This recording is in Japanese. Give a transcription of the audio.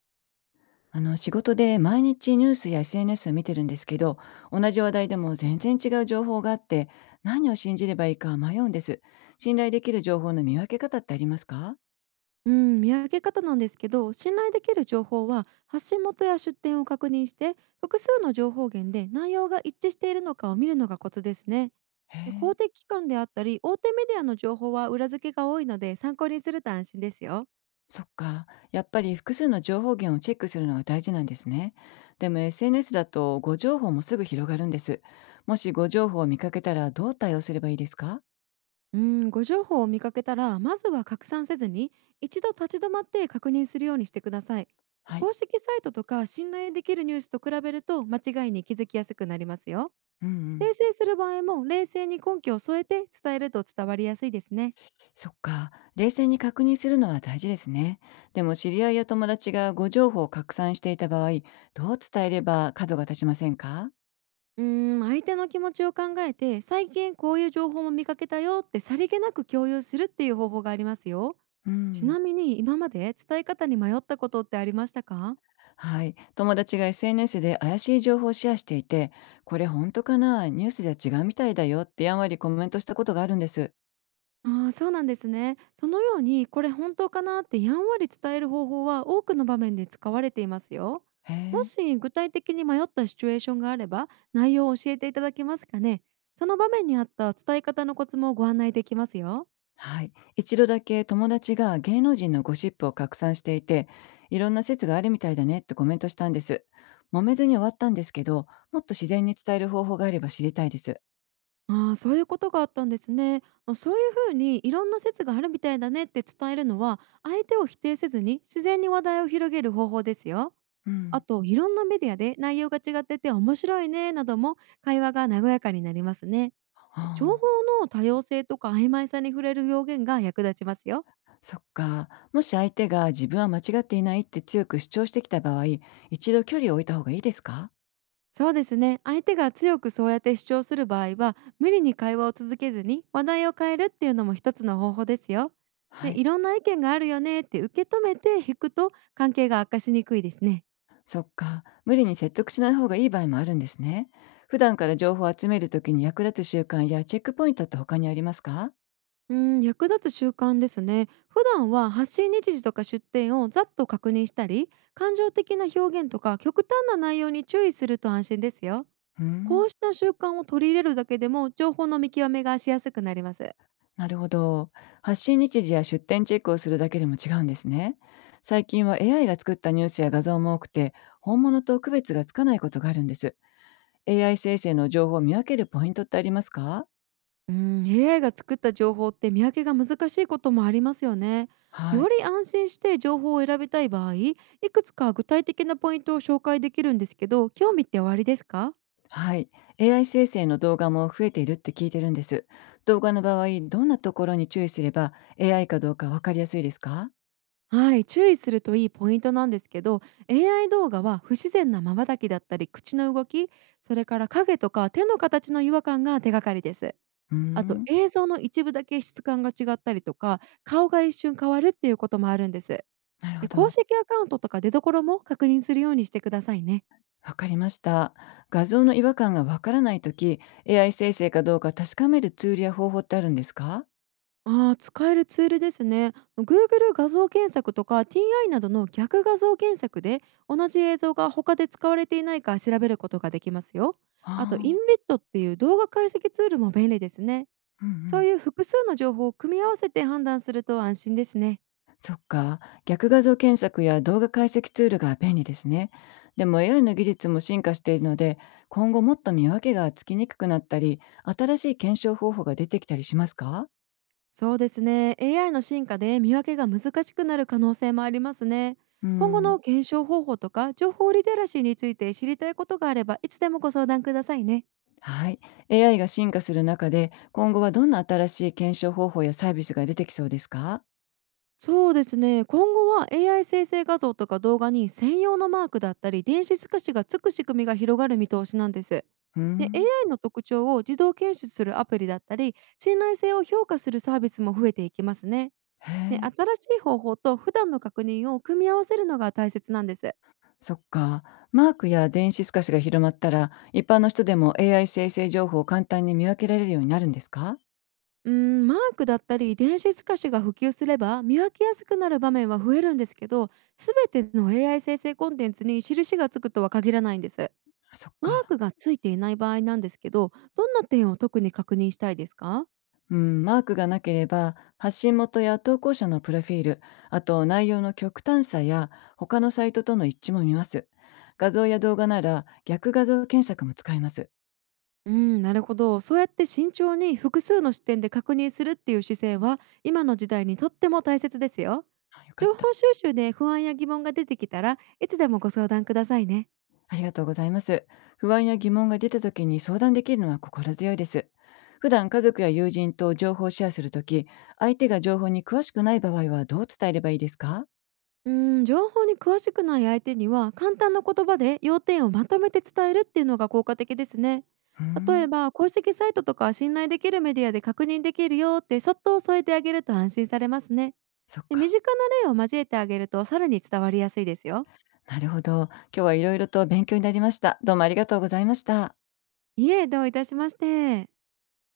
仕事で毎日ニュースや SNS を見てるんですけど、同じ話題でも全然違う情報があって、何を信じればいいか迷うんです。信頼できる情報の見分け方ってありますか？うん、見分け方なんですけど、信頼できる情報は発信元や出典を確認して、複数の情報源で内容が一致しているのかを見るのがコツですね。へで、公え。的機関であったり大手メディアの情報は裏付けが多いので参考にすると安心ですよ。そっか、やっぱり複数の情報源をチェックするのが大事なんですね。でも SNS だと誤情報もすぐ広がるんです。もし誤情報を見かけたらどう対応すればいいですか？うん、ご情報を見かけたら、まずは拡散せずに一度立ち止まって確認するようにしてください。はい。公式サイトとか信頼できるニュースと比べると間違いに気づきやすくなりますよ。うん、うん。訂正する場合も冷静に根拠を添えて伝えると伝わりやすいですね。そっか。冷静に確認するのは大事ですね。でも知り合いや友達が誤情報を拡散していた場合、どう伝えれば角が立ちませんか？相手の気持ちを考えて、最近こういう情報も見かけたよってさりげなく共有するっていう方法がありますよ。うちん。なみに今まで伝え方に迷ったことってありましたか？はい。友達が SNS で怪しい情報をシェアしていて、これ本当かな、ニュースじゃ違うみたいだよってやんわりコメントしたことがあるんです。ああ、そうなんですね。そのように、これ本当かなってやんわり伝える方法は多くの場面で使われていますよ。へもえ。し具体的に迷ったシチュエーションがあれば、内容を教えていただけますかね。その場面に合った伝え方のコツもご案内できますよ。はい。一度だけ友達が芸能人のゴシップを拡散していて、いろんな説があるみたいだねってコメントしたんです。揉めずに終わったんですけど、もっと自然に伝える方法があれば知りたいです。ああ、そういうことがあったんですね。あ、そういうふうにいろんな説があるみたいだねって伝えるのは、相手を否定せずに自然に話題を広げる方法ですよ。うあん。と、いろんなメディアで内容が違ってて面白いねなども会話が和やかになりますね。情報ああ。の多様性とか曖昧さに触れる表現が役立ちますよ。そっか。もし相手が自分は間違っていないって強く主張してきた場合、一度距離を置いた方がいいですか？そうですね、相手が強くそうやって主張する場合は無理に会話を続けずに話題を変えるっていうのも一つの方法ですよ。はで、い。いろんな意見があるよねって受け止めて引くと関係が悪化しにくいですね。そっか。無理に説得しない方がいい場合もあるんですね。普段から情報を集めるときに役立つ習慣やチェックポイントって他にありますか？うん、役立つ習慣ですね。普段は発信日時とか出典をざっと確認したり、感情的な表現とか極端な内容に注意すると安心ですよ。うこん。うした習慣を取り入れるだけでも情報の見極めがしやすくなります。なるほど。発信日時や出店チェックをするだけでも違うんですね。最近は AI が作ったニュースや画像も多くて、本物と区別がつかないことがあるんです。AI 生成の情報を見分けるポイントってありますか？うん、AI が作った情報って見分けが難しいこともありますよね。はよい。り安心して情報を選びたい場合、いくつか具体的なポイントを紹介できるんですけど、興味っておありですか？はい。AI 生成の動画も増えているって聞いてるんです。動画の場合、どんなところに注意すれば AI かどうかわかりやすいですか？はい、注意するといいポイントなんですけど、AI 動画は不自然な瞬きだったり、口の動き、それから影とか手の形の違和感が手がかりです。うーあと、ん。映像の一部だけ質感が違ったりとか、顔が一瞬変わるっていうこともあるんです。なるほで、公ど。式アカウントとか出所も確認するようにしてくださいね。わかりました。画像の違和感がわからないとき、AI 生成かどうか確かめるツールや方法ってあるんですか？ああ、使えるツールですね。Google 画像検索とか TI などの逆画像検索で同じ映像が他で使われていないか調べることができますよ。あと、あインあ。ベッドっていう動画解析ツールも便利ですね。うん、うそうん。いう複数の情報を組み合わせて判断すると安心ですね。そっか。逆画像検索や動画解析ツールが便利ですね。でも AI の技術も進化しているので、今後もっと見分けがつきにくくなったり、新しい検証方法が出てきたりしますか？そうですね。AI の進化で見分けが難しくなる可能性もありますね。う今後ん。の検証方法とか情報リテラシーについて知りたいことがあればいつでもご相談くださいね。はい。AI が進化する中で、今後はどんな新しい検証方法やサービスが出てきそうですか？そうですね。今後は AI 生成画像とか動画に専用のマークだったり電子透かしがつく仕組みが広がる見通しなんです。うで、 ん。AI の特徴を自動検出するアプリだったり信頼性を評価するサービスも増えていきますね。へで、え。新しい方法と普段の確認を組み合わせるのが大切なんです。そっか。マークや電子透かしが広まったら、一般の人でも AI 生成情報を簡単に見分けられるようになるんですか？マークだったり電子透かしが普及すれば見分けやすくなる場面は増えるんですけど、全ての AI 生成コンテンツに印がつくとは限らないんです。あ、そっマーか。クがついていない場合なんですけど、どんな点を特に確認したいですか？うん、マークがなければ発信元や投稿者のプロフィール、あと内容の極端さや他のサイトとの一致も見ます。画像や動画なら逆画像検索も使えます。うん、なるほど、そうやって慎重に複数の視点で確認するっていう姿勢は今の時代にとっても大切ですよ。あ、よかっ情た。報収集で不安や疑問が出てきたらいつでもご相談くださいね。ありがとうございます。不安や疑問が出た時に相談できるのは心強いです。普段家族や友人と情報をシェアするとき、相手が情報に詳しくない場合はどう伝えればいいですか？情報に詳しくない相手には簡単な言葉で要点をまとめて伝えるっていうのが効果的ですね。うー例えんば、公式サイトとか信頼できるメディアで確認できるよってそっと添えてあげると安心されますね。そっで、身か。近な例を交えてあげるとさらに伝わりやすいですよ。なるほど。今日はいろいろと勉強になりました。どうもありがとうございました。いえ、どういたしまして。